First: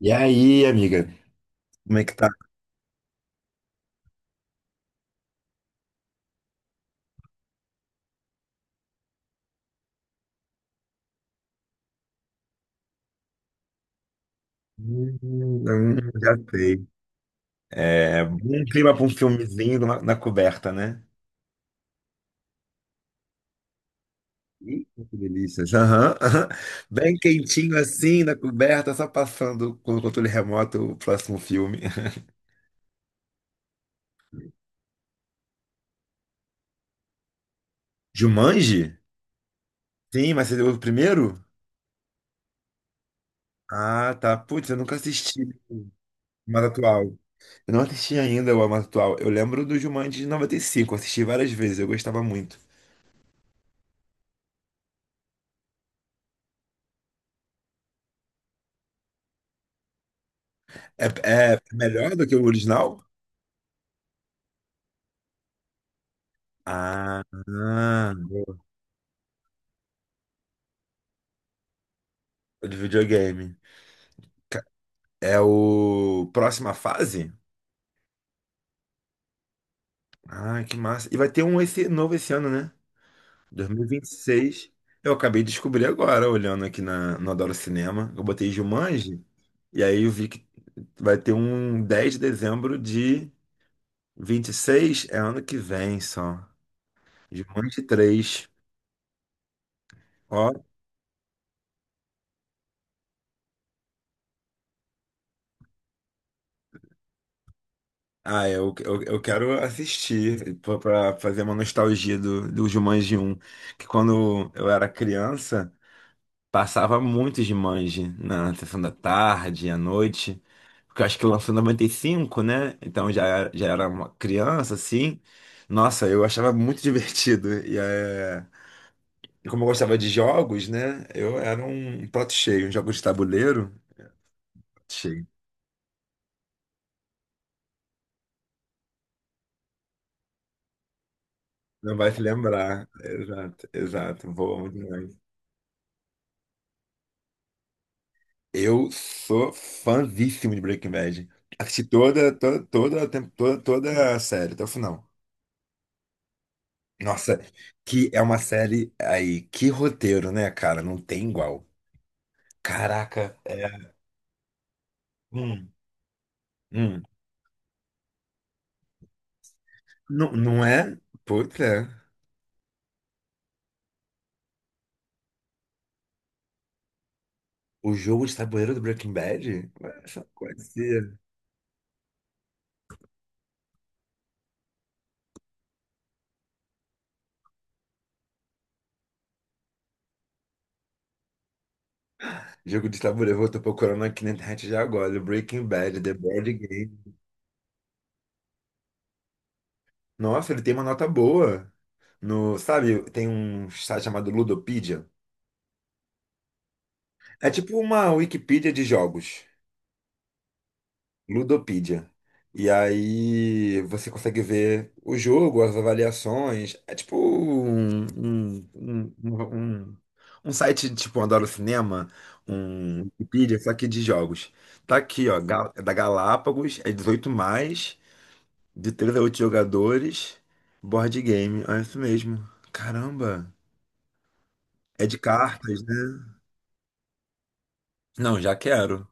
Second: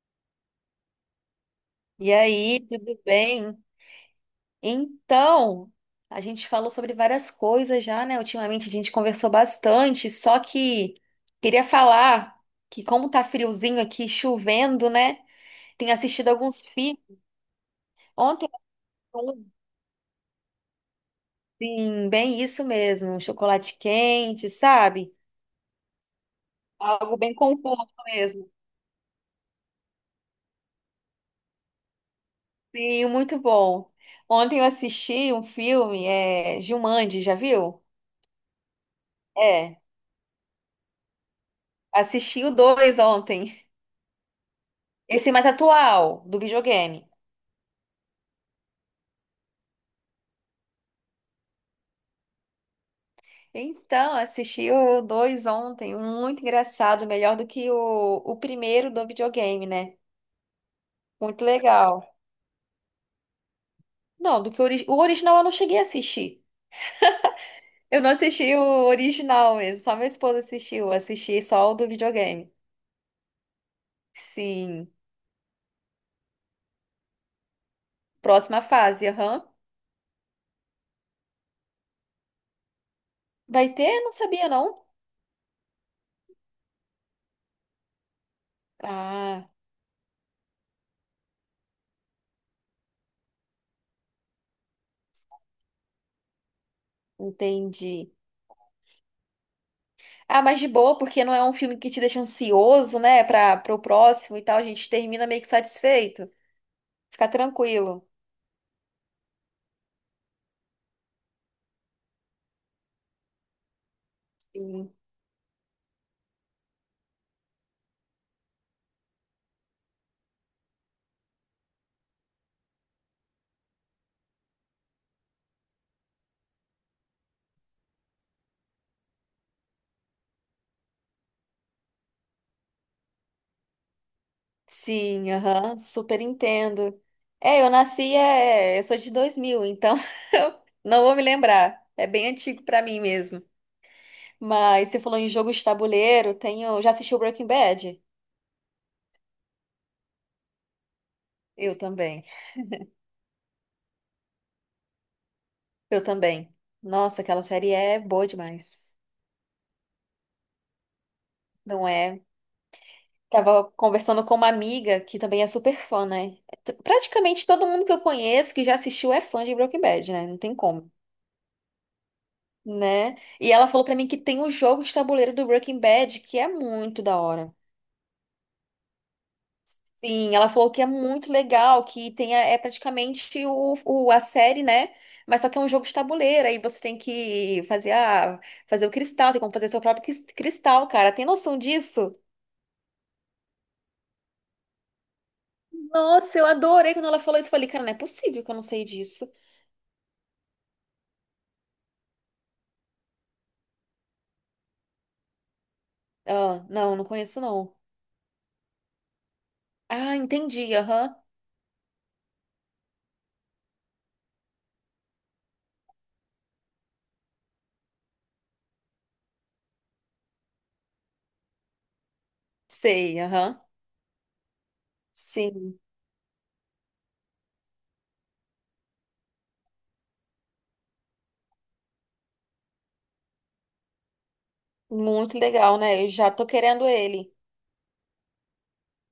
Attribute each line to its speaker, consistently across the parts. Speaker 1: E aí, amiga? Como é
Speaker 2: E
Speaker 1: que tá?
Speaker 2: aí, tudo bem? Então, a gente falou sobre várias coisas já, né? Ultimamente a gente conversou bastante, só que queria falar que como tá friozinho aqui, chovendo,
Speaker 1: Hum,
Speaker 2: né? Tenho
Speaker 1: hum,
Speaker 2: assistido
Speaker 1: já
Speaker 2: alguns
Speaker 1: sei.
Speaker 2: filmes.
Speaker 1: É,
Speaker 2: Ontem,
Speaker 1: um clima pra um filmezinho na coberta, né?
Speaker 2: sim, bem isso mesmo, um chocolate quente,
Speaker 1: Ih,
Speaker 2: sabe?
Speaker 1: que delícia. Aham, aham. Bem
Speaker 2: Algo bem
Speaker 1: quentinho
Speaker 2: conforto
Speaker 1: assim, na
Speaker 2: mesmo.
Speaker 1: coberta, só passando com o controle remoto o próximo filme.
Speaker 2: Sim, muito bom. Ontem eu assisti um filme, é Jumanji, já viu?
Speaker 1: Jumanji?
Speaker 2: É,
Speaker 1: Sim, mas você deu o primeiro?
Speaker 2: assisti o dois ontem.
Speaker 1: Ah, tá. Putz, eu nunca
Speaker 2: Esse
Speaker 1: assisti
Speaker 2: mais atual, do
Speaker 1: mais atual.
Speaker 2: videogame.
Speaker 1: Eu não assisti ainda o mais atual. Eu lembro do Jumanji de 95, eu assisti várias vezes, eu gostava muito.
Speaker 2: Assisti o dois ontem, um muito engraçado, melhor do que o primeiro do videogame, né?
Speaker 1: É,
Speaker 2: Muito
Speaker 1: é
Speaker 2: legal.
Speaker 1: melhor do que o original?
Speaker 2: Não, do que o original eu não cheguei a assistir.
Speaker 1: Ah,
Speaker 2: Eu não
Speaker 1: ah,
Speaker 2: assisti
Speaker 1: boa.
Speaker 2: o original mesmo, só minha esposa assistiu, eu assisti só o do videogame.
Speaker 1: O de videogame. Ca-
Speaker 2: Sim,
Speaker 1: É o próxima fase?
Speaker 2: próxima fase, aham.
Speaker 1: Ah, que massa. E vai ter um esse, novo esse ano, né?
Speaker 2: Vai ter? Não sabia,
Speaker 1: 2026.
Speaker 2: não.
Speaker 1: Eu acabei de descobrir agora, olhando aqui no Adoro Cinema. Eu botei Jumanji,
Speaker 2: Ah,
Speaker 1: e aí eu vi que vai ter um 10 de dezembro de 26, é ano que vem só. Jumanji
Speaker 2: entendi.
Speaker 1: três.
Speaker 2: Ah,
Speaker 1: Ó,
Speaker 2: mas de boa, porque não é um filme que te deixa ansioso, né, para o próximo e tal, a gente termina meio que satisfeito. Fica tranquilo.
Speaker 1: ah, eu quero assistir pra fazer uma nostalgia do Jumanji um. Que quando eu era
Speaker 2: Sim,
Speaker 1: criança, passava muito Jumanji na sessão da tarde, à noite. Porque eu acho que lançou em 95, né? Então já, já era uma criança, assim. Nossa, eu achava muito divertido. E é, e como eu gostava de jogos, né? Eu era um prato cheio, um jogo de tabuleiro. Prato cheio.
Speaker 2: sim, aham, super entendo. É, eu nasci, eu sou de 2000, então eu não vou me lembrar.
Speaker 1: Não
Speaker 2: É
Speaker 1: vai se
Speaker 2: bem antigo pra
Speaker 1: lembrar.
Speaker 2: mim mesmo.
Speaker 1: Exato, exato. Vou muito.
Speaker 2: Mas você falou em jogo de tabuleiro, tenho, já assistiu Breaking Bad?
Speaker 1: Eu sou fãzíssimo de Breaking Bad.
Speaker 2: Eu
Speaker 1: Assisti
Speaker 2: também.
Speaker 1: toda a série, até o final.
Speaker 2: Eu também. Nossa,
Speaker 1: Nossa,
Speaker 2: aquela série é
Speaker 1: que é
Speaker 2: boa
Speaker 1: uma série
Speaker 2: demais.
Speaker 1: aí, que roteiro, né, cara? Não tem igual.
Speaker 2: Não é?
Speaker 1: Caraca,
Speaker 2: Tava
Speaker 1: é.
Speaker 2: conversando com uma amiga que também é
Speaker 1: Hum,
Speaker 2: super fã, né?
Speaker 1: hum.
Speaker 2: Praticamente todo mundo que eu conheço que já assistiu é fã de Breaking Bad, né?
Speaker 1: Não,
Speaker 2: Não tem
Speaker 1: não
Speaker 2: como.
Speaker 1: é? Putz, é.
Speaker 2: Né? E ela falou pra mim que tem o jogo de tabuleiro do Breaking Bad, que é muito da hora.
Speaker 1: O jogo de tabuleiro do Breaking Bad? Ué, só
Speaker 2: Sim, ela falou que é
Speaker 1: conhecia.
Speaker 2: muito legal, que tem é praticamente a série, né? Mas só que é um jogo de tabuleiro, aí você tem que fazer fazer o cristal, tem como fazer seu próprio cristal, cara. Tem noção disso?
Speaker 1: Jogo de tabuleiro, eu tô procurando aqui na internet já agora. Breaking Bad, The
Speaker 2: Nossa, eu
Speaker 1: Board
Speaker 2: adorei
Speaker 1: Game.
Speaker 2: quando ela falou isso. Eu falei, cara, não é possível que eu não sei disso.
Speaker 1: Nossa, ele tem uma nota boa. No, sabe, tem um site chamado Ludopedia.
Speaker 2: Ah, não, não conheço,
Speaker 1: É
Speaker 2: não.
Speaker 1: tipo uma Wikipedia de jogos,
Speaker 2: Ah, entendi, aham.
Speaker 1: Ludopedia. E aí você consegue ver o jogo, as avaliações. É tipo um site tipo Adoro Cinema, um
Speaker 2: Sei,
Speaker 1: Wikipedia,
Speaker 2: aham.
Speaker 1: só que de jogos. Tá aqui, ó,
Speaker 2: Sim,
Speaker 1: é da Galápagos, é 18+, de 3 a 8 jogadores, board game. É isso mesmo. Caramba. É de
Speaker 2: muito legal,
Speaker 1: cartas, né?
Speaker 2: né? Eu já tô querendo ele.
Speaker 1: Não, já quero.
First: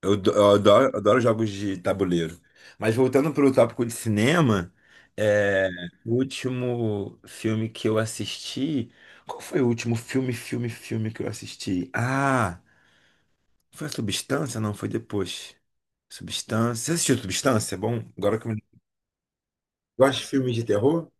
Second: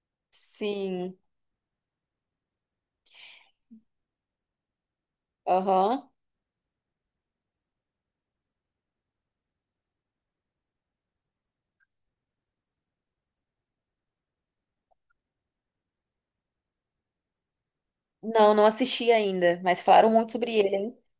Speaker 1: Eu adoro,
Speaker 2: Sim.
Speaker 1: adoro jogos de tabuleiro. Mas voltando para o tópico de cinema, é,
Speaker 2: Aham.
Speaker 1: o último filme que eu assisti. Qual foi o último filme que eu assisti? Ah, foi a Substância? Não, foi depois. Substância. Você assistiu Substância? É bom, agora que eu
Speaker 2: Não,
Speaker 1: me.
Speaker 2: não assisti ainda, mas falaram
Speaker 1: Gosta de
Speaker 2: muito sobre
Speaker 1: filmes de
Speaker 2: ele, hein?
Speaker 1: terror?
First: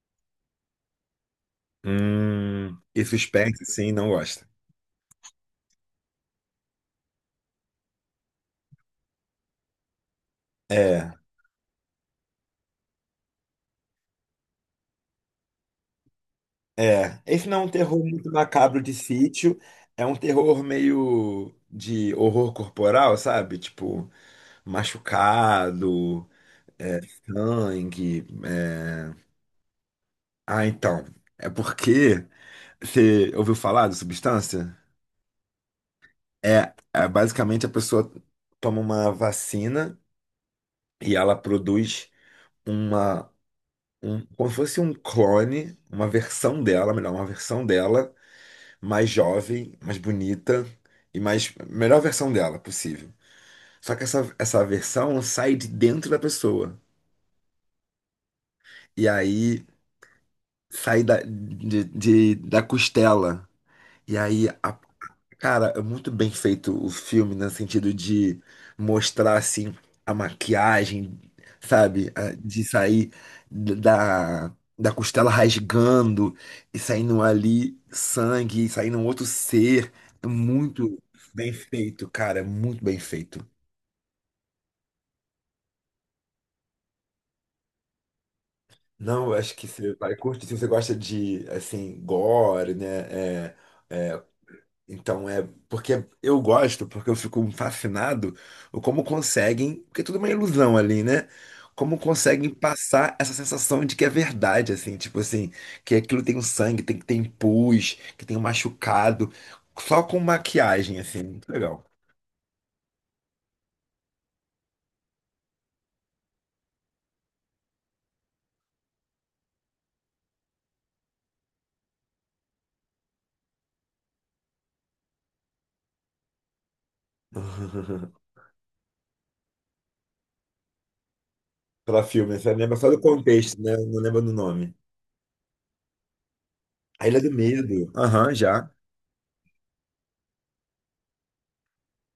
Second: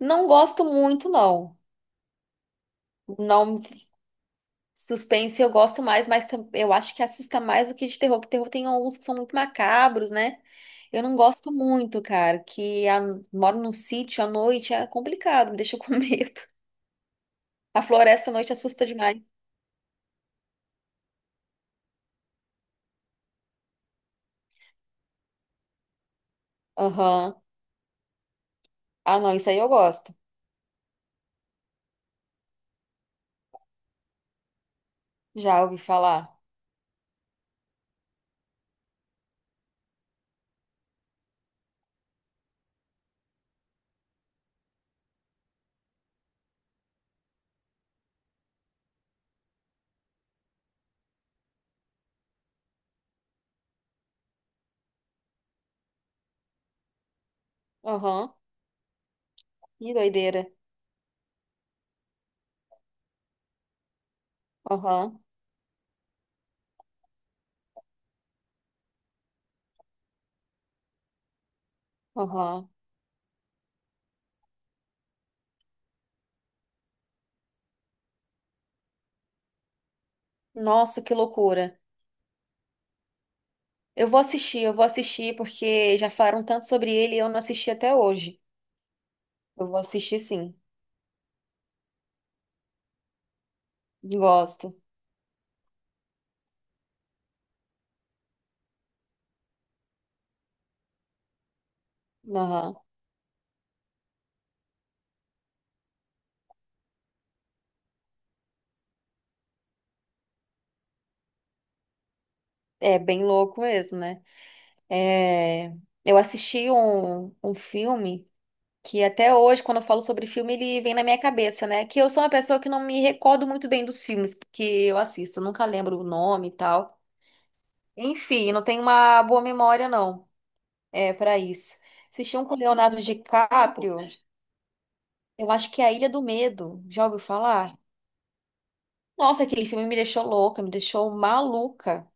Speaker 2: Não gosto muito, não.
Speaker 1: E
Speaker 2: Não,
Speaker 1: suspense, sim, não gosta.
Speaker 2: suspense eu gosto mais, mas eu acho que assusta mais do que de terror, que terror tem alguns que são muito macabros, né? Eu
Speaker 1: É.
Speaker 2: não gosto muito, cara, que moro num sítio à noite, é complicado, me deixa com medo.
Speaker 1: É, esse não é um
Speaker 2: A
Speaker 1: terror muito
Speaker 2: floresta à noite
Speaker 1: macabro
Speaker 2: assusta
Speaker 1: de
Speaker 2: demais.
Speaker 1: sítio, é um terror meio de horror corporal, sabe? Tipo, machucado, é,
Speaker 2: Aham.
Speaker 1: sangue. É.
Speaker 2: Ah, não, isso aí eu gosto.
Speaker 1: Ah, então, é porque você ouviu falar de substância?
Speaker 2: Já ouvi falar.
Speaker 1: É, basicamente a pessoa toma uma vacina e ela produz uma, um, como se fosse um clone, uma versão dela, melhor, uma versão dela mais jovem, mais bonita e mais melhor versão dela possível. Só que essa versão sai de dentro da pessoa.
Speaker 2: Aham.
Speaker 1: E aí
Speaker 2: Que doideira.
Speaker 1: sai da costela. E aí,
Speaker 2: Aham.
Speaker 1: cara, é muito bem feito o filme, né, no sentido de mostrar, assim, a maquiagem, sabe? De
Speaker 2: Aham.
Speaker 1: sair d- da, da costela rasgando e saindo ali sangue, e saindo um outro ser. É muito
Speaker 2: Nossa, que
Speaker 1: bem
Speaker 2: loucura.
Speaker 1: feito, cara, é muito bem feito.
Speaker 2: Eu vou assistir porque já falaram tanto sobre ele e eu não assisti até hoje.
Speaker 1: Não, eu acho que
Speaker 2: Eu vou
Speaker 1: você vai
Speaker 2: assistir
Speaker 1: curtir, se
Speaker 2: sim.
Speaker 1: você gosta de, assim, gore, né? É,
Speaker 2: Gosto.
Speaker 1: Então é porque eu gosto, porque eu fico fascinado o como conseguem, porque tudo é uma ilusão ali, né? Como conseguem
Speaker 2: Aham.
Speaker 1: passar essa sensação de que é verdade, assim, tipo assim, que aquilo tem um sangue, tem que tem pus, que tem um machucado, só com maquiagem, assim, muito legal.
Speaker 2: É bem louco mesmo, né? É, eu assisti um filme que até hoje, quando eu falo sobre filme, ele vem na minha cabeça, né? Que eu sou uma pessoa que não me recordo muito bem dos filmes que eu assisto, eu nunca lembro o nome e tal. Enfim, não tenho uma boa memória, não. É, para isso.
Speaker 1: Pela
Speaker 2: Assisti
Speaker 1: filme,
Speaker 2: um
Speaker 1: você
Speaker 2: com
Speaker 1: lembra só do
Speaker 2: Leonardo
Speaker 1: contexto, né?
Speaker 2: DiCaprio.
Speaker 1: Não lembra do nome.
Speaker 2: Eu acho que é A Ilha do Medo. Já
Speaker 1: A
Speaker 2: ouviu
Speaker 1: Ilha do
Speaker 2: falar?
Speaker 1: Medo. Aham, já.
Speaker 2: Nossa, aquele filme me deixou louca, me deixou maluca,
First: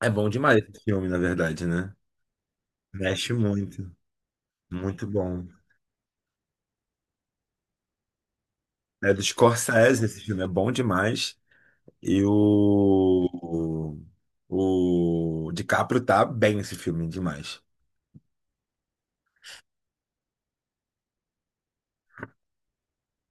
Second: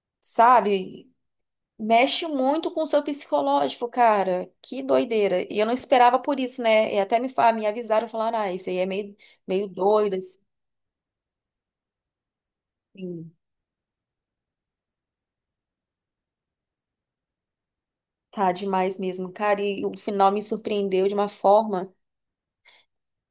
Speaker 1: É bom demais esse filme,
Speaker 2: sabe?
Speaker 1: na verdade, né?
Speaker 2: Mexe muito com o seu
Speaker 1: Mexe muito,
Speaker 2: psicológico, cara. Que
Speaker 1: muito
Speaker 2: doideira.
Speaker 1: bom.
Speaker 2: E eu não esperava por isso, né? E até me, me avisaram, falaram, ah, isso aí é
Speaker 1: É
Speaker 2: meio,
Speaker 1: do
Speaker 2: meio
Speaker 1: Scorsese,
Speaker 2: doido,
Speaker 1: esse
Speaker 2: assim.
Speaker 1: filme é bom demais. E o DiCaprio tá bem nesse filme demais.
Speaker 2: Tá demais mesmo, cara. E o final me surpreendeu de uma forma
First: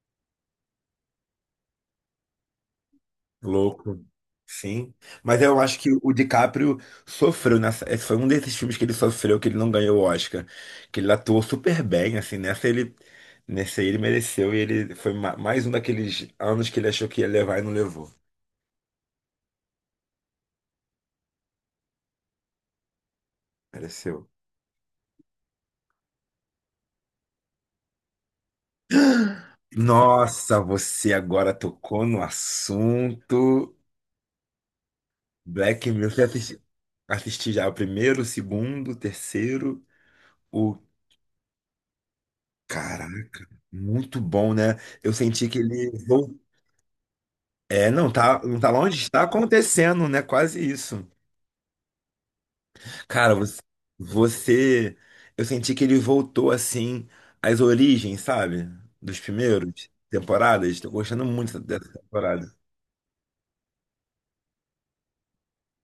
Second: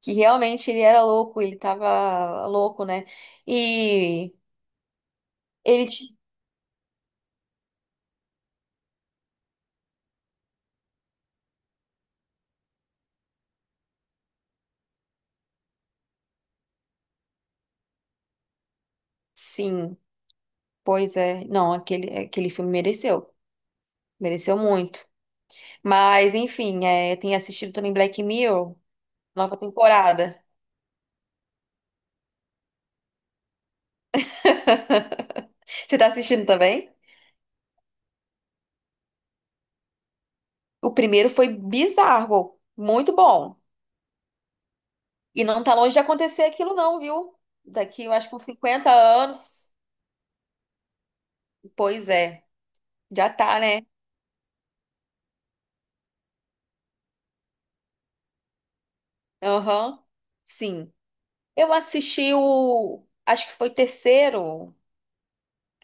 Speaker 2: que realmente ele era louco, ele tava louco, né?
Speaker 1: Louco.
Speaker 2: E
Speaker 1: Sim. Mas eu acho
Speaker 2: ele,
Speaker 1: que o
Speaker 2: ti-
Speaker 1: DiCaprio sofreu nessa. Esse foi um desses filmes que ele sofreu que ele não ganhou o Oscar. Que ele atuou super bem, assim. Nessa ele mereceu. E ele foi mais um daqueles anos que ele achou que ia levar e não levou.
Speaker 2: sim, pois é. Não, aquele filme mereceu.
Speaker 1: Mereceu.
Speaker 2: Mereceu muito. Mas, enfim, é, tenho assistido também Black Mirror, nova temporada.
Speaker 1: Nossa, você agora tocou no assunto. Black
Speaker 2: Você tá
Speaker 1: Mirror, eu
Speaker 2: assistindo
Speaker 1: assisti,
Speaker 2: também?
Speaker 1: assisti já o primeiro, o segundo, o terceiro, o
Speaker 2: O primeiro foi bizarro,
Speaker 1: cara,
Speaker 2: muito bom.
Speaker 1: muito bom, né? Eu
Speaker 2: E
Speaker 1: senti que
Speaker 2: não tá
Speaker 1: ele
Speaker 2: longe de acontecer aquilo não, viu? Daqui,
Speaker 1: não
Speaker 2: eu acho que
Speaker 1: tá,
Speaker 2: uns
Speaker 1: não tá
Speaker 2: 50
Speaker 1: longe, está
Speaker 2: anos.
Speaker 1: acontecendo, né? Quase isso.
Speaker 2: Pois é, já
Speaker 1: Cara,
Speaker 2: tá, né?
Speaker 1: você- eu senti que ele voltou assim às origens, sabe? Dos primeiros
Speaker 2: Aham,
Speaker 1: temporadas. Tô
Speaker 2: sim.
Speaker 1: gostando muito
Speaker 2: Eu
Speaker 1: dessa
Speaker 2: assisti
Speaker 1: temporada.
Speaker 2: o, acho que foi o terceiro,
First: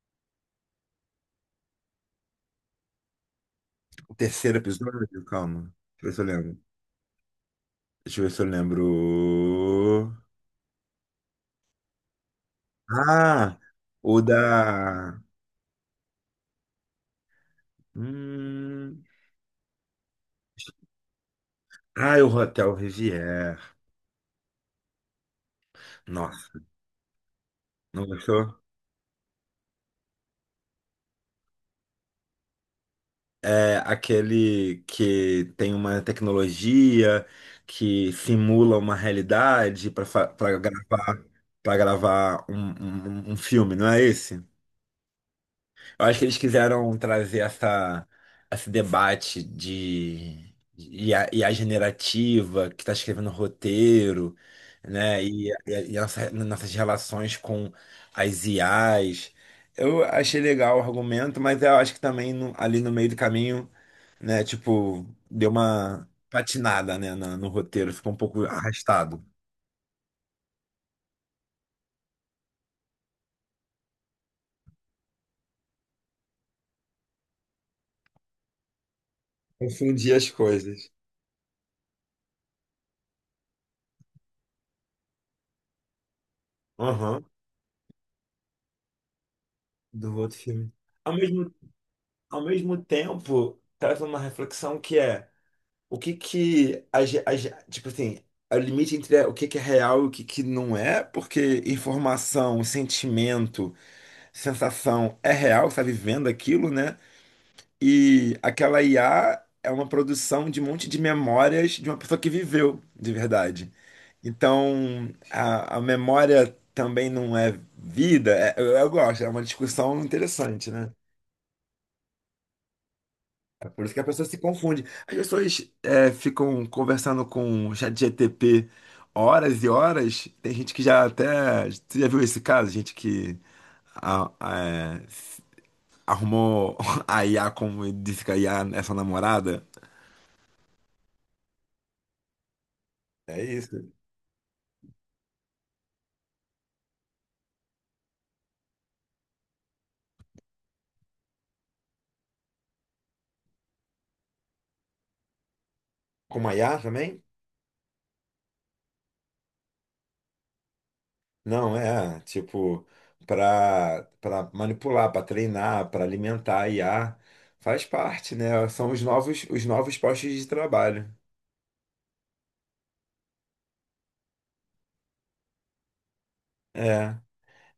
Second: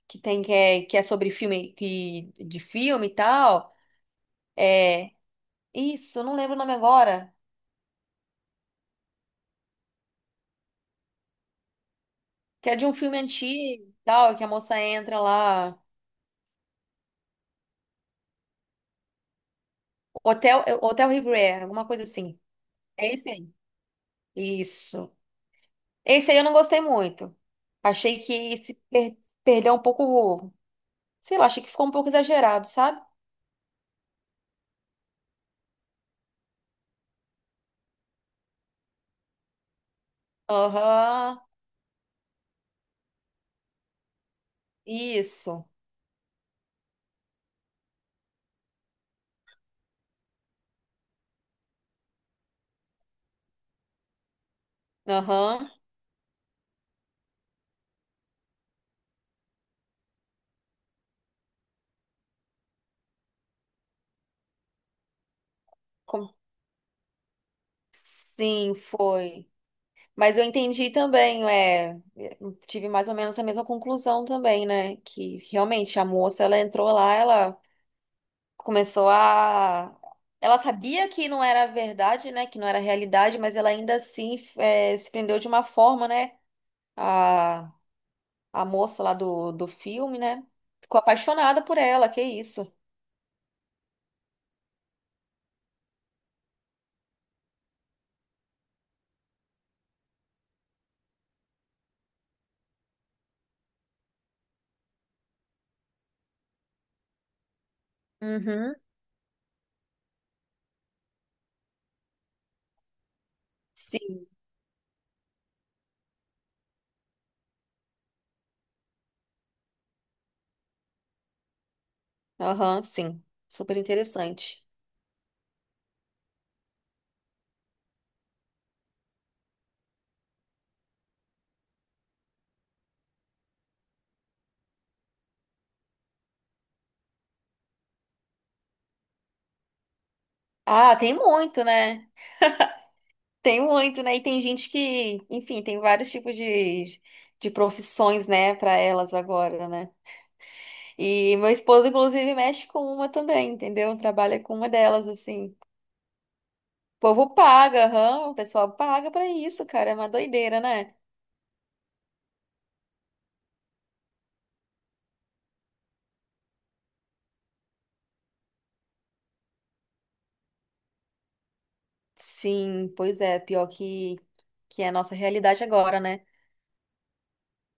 Speaker 2: que tem que é sobre filme, que, de filme e tal.
Speaker 1: O terceiro
Speaker 2: É,
Speaker 1: episódio, calma. Deixa eu ver
Speaker 2: isso,
Speaker 1: se eu
Speaker 2: eu não lembro
Speaker 1: lembro.
Speaker 2: o nome agora.
Speaker 1: Deixa eu ver se eu lembro.
Speaker 2: Que é de um filme
Speaker 1: Ah,
Speaker 2: antigo e
Speaker 1: o
Speaker 2: tal,
Speaker 1: da.
Speaker 2: que a moça entra lá.
Speaker 1: Hum.
Speaker 2: Hotel, é, Hotel Riviera, alguma coisa
Speaker 1: Ah, o
Speaker 2: assim.
Speaker 1: Hotel
Speaker 2: É esse aí.
Speaker 1: Riviera.
Speaker 2: Isso. Esse aí eu não
Speaker 1: Nossa,
Speaker 2: gostei muito.
Speaker 1: não
Speaker 2: Achei que
Speaker 1: gostou?
Speaker 2: se perdeu um pouco. Sei lá, achei que ficou um pouco exagerado, sabe?
Speaker 1: É aquele que tem uma tecnologia que simula uma realidade para gravar,
Speaker 2: Aham.
Speaker 1: um filme, não é esse?
Speaker 2: Isso.
Speaker 1: Eu acho que eles quiseram trazer esse debate de e a generativa que está escrevendo roteiro, né? E,
Speaker 2: Aham.
Speaker 1: e, e nossas relações com as IAs. Eu achei legal o argumento, mas eu acho que também ali no meio do caminho, né? Tipo, deu uma
Speaker 2: Com-
Speaker 1: patinada, né? No roteiro, ficou um pouco
Speaker 2: Sim,
Speaker 1: arrastado.
Speaker 2: foi. Mas eu entendi também, é, eu tive mais ou menos a mesma conclusão também, né? Que realmente a moça, ela entrou lá, ela começou a.
Speaker 1: Confundi as
Speaker 2: Ela
Speaker 1: coisas.
Speaker 2: sabia que não era verdade, né? Que não era realidade, mas ela ainda assim eh, se prendeu de uma forma, né?
Speaker 1: Aham,
Speaker 2: A, a moça lá do
Speaker 1: do
Speaker 2: filme,
Speaker 1: outro
Speaker 2: né?
Speaker 1: filme.
Speaker 2: Ficou
Speaker 1: Ao mesmo
Speaker 2: apaixonada por ela, que
Speaker 1: ao
Speaker 2: isso.
Speaker 1: mesmo tempo, traz uma reflexão que é o que que tipo assim, é o limite entre o que que é real e o que que não é, porque informação, sentimento, sensação é real, você tá vivendo aquilo, né? E
Speaker 2: Uhum.
Speaker 1: aquela IA é uma produção de um monte de memórias de uma pessoa que viveu de verdade.
Speaker 2: Sim.
Speaker 1: Então, a memória também não é vida. Eu gosto, é uma discussão interessante, né?
Speaker 2: Aham, sim. Super
Speaker 1: Por isso que a pessoa se
Speaker 2: interessante.
Speaker 1: confunde. As pessoas ficam conversando com o ChatGPT horas e horas. Tem gente que já até. Você já viu esse caso? Gente que a- a- é, arrumou a IA como disse que a IA é sua namorada.
Speaker 2: Ah, tem muito, né?
Speaker 1: É
Speaker 2: Tem
Speaker 1: isso.
Speaker 2: muito, né? E tem gente que, enfim, tem vários tipos de profissões, né, para elas agora, né? E meu esposo, inclusive, mexe com uma também, entendeu? Trabalha com uma delas, assim.
Speaker 1: Com a IA
Speaker 2: O
Speaker 1: também?
Speaker 2: povo paga, aham, o pessoal paga pra isso, cara. É uma doideira, né?
Speaker 1: Não, é. Tipo, para manipular, para treinar, para alimentar a IA. Faz parte, né? São os novos postos de trabalho.
Speaker 2: Sim, pois é. Pior que é a nossa realidade agora, né?
Speaker 1: É.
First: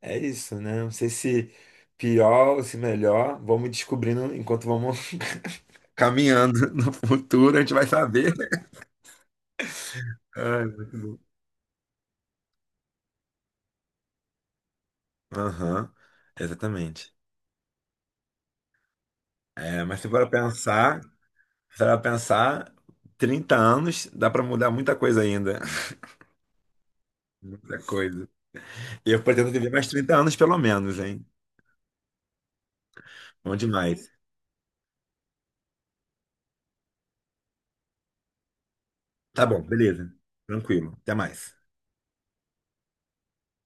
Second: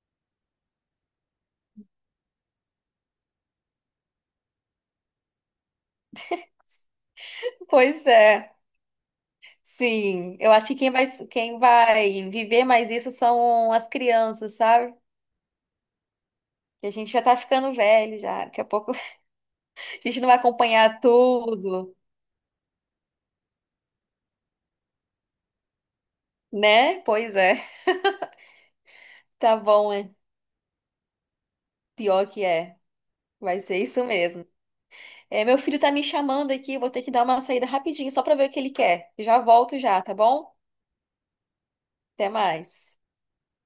Speaker 1: É isso, né? Não sei se pior ou se melhor. Vamos descobrindo enquanto vamos caminhando no futuro, a gente vai
Speaker 2: Pois
Speaker 1: saber.
Speaker 2: é. Sim, eu
Speaker 1: Ai,
Speaker 2: acho que quem vai viver mais isso são as crianças, sabe?
Speaker 1: aham,
Speaker 2: Que a gente
Speaker 1: exatamente.
Speaker 2: já tá ficando velho já. Daqui a pouco a
Speaker 1: É, mas se
Speaker 2: gente
Speaker 1: for
Speaker 2: não vai
Speaker 1: pensar,
Speaker 2: acompanhar
Speaker 1: se
Speaker 2: tudo,
Speaker 1: for pensar, 30 anos dá para mudar muita coisa ainda.
Speaker 2: né? Pois é.
Speaker 1: Muita coisa. Eu pretendo
Speaker 2: Tá
Speaker 1: viver mais
Speaker 2: bom, é.
Speaker 1: 30 anos, pelo menos, hein?
Speaker 2: Pior que é.
Speaker 1: Bom
Speaker 2: Vai ser isso
Speaker 1: demais.
Speaker 2: mesmo. É, meu filho tá me chamando aqui, eu vou ter que dar uma saída rapidinho só pra ver o que ele quer. Já
Speaker 1: Tá bom,
Speaker 2: volto já,
Speaker 1: beleza.
Speaker 2: tá bom?
Speaker 1: Tranquilo. Até mais.
Speaker 2: Até mais.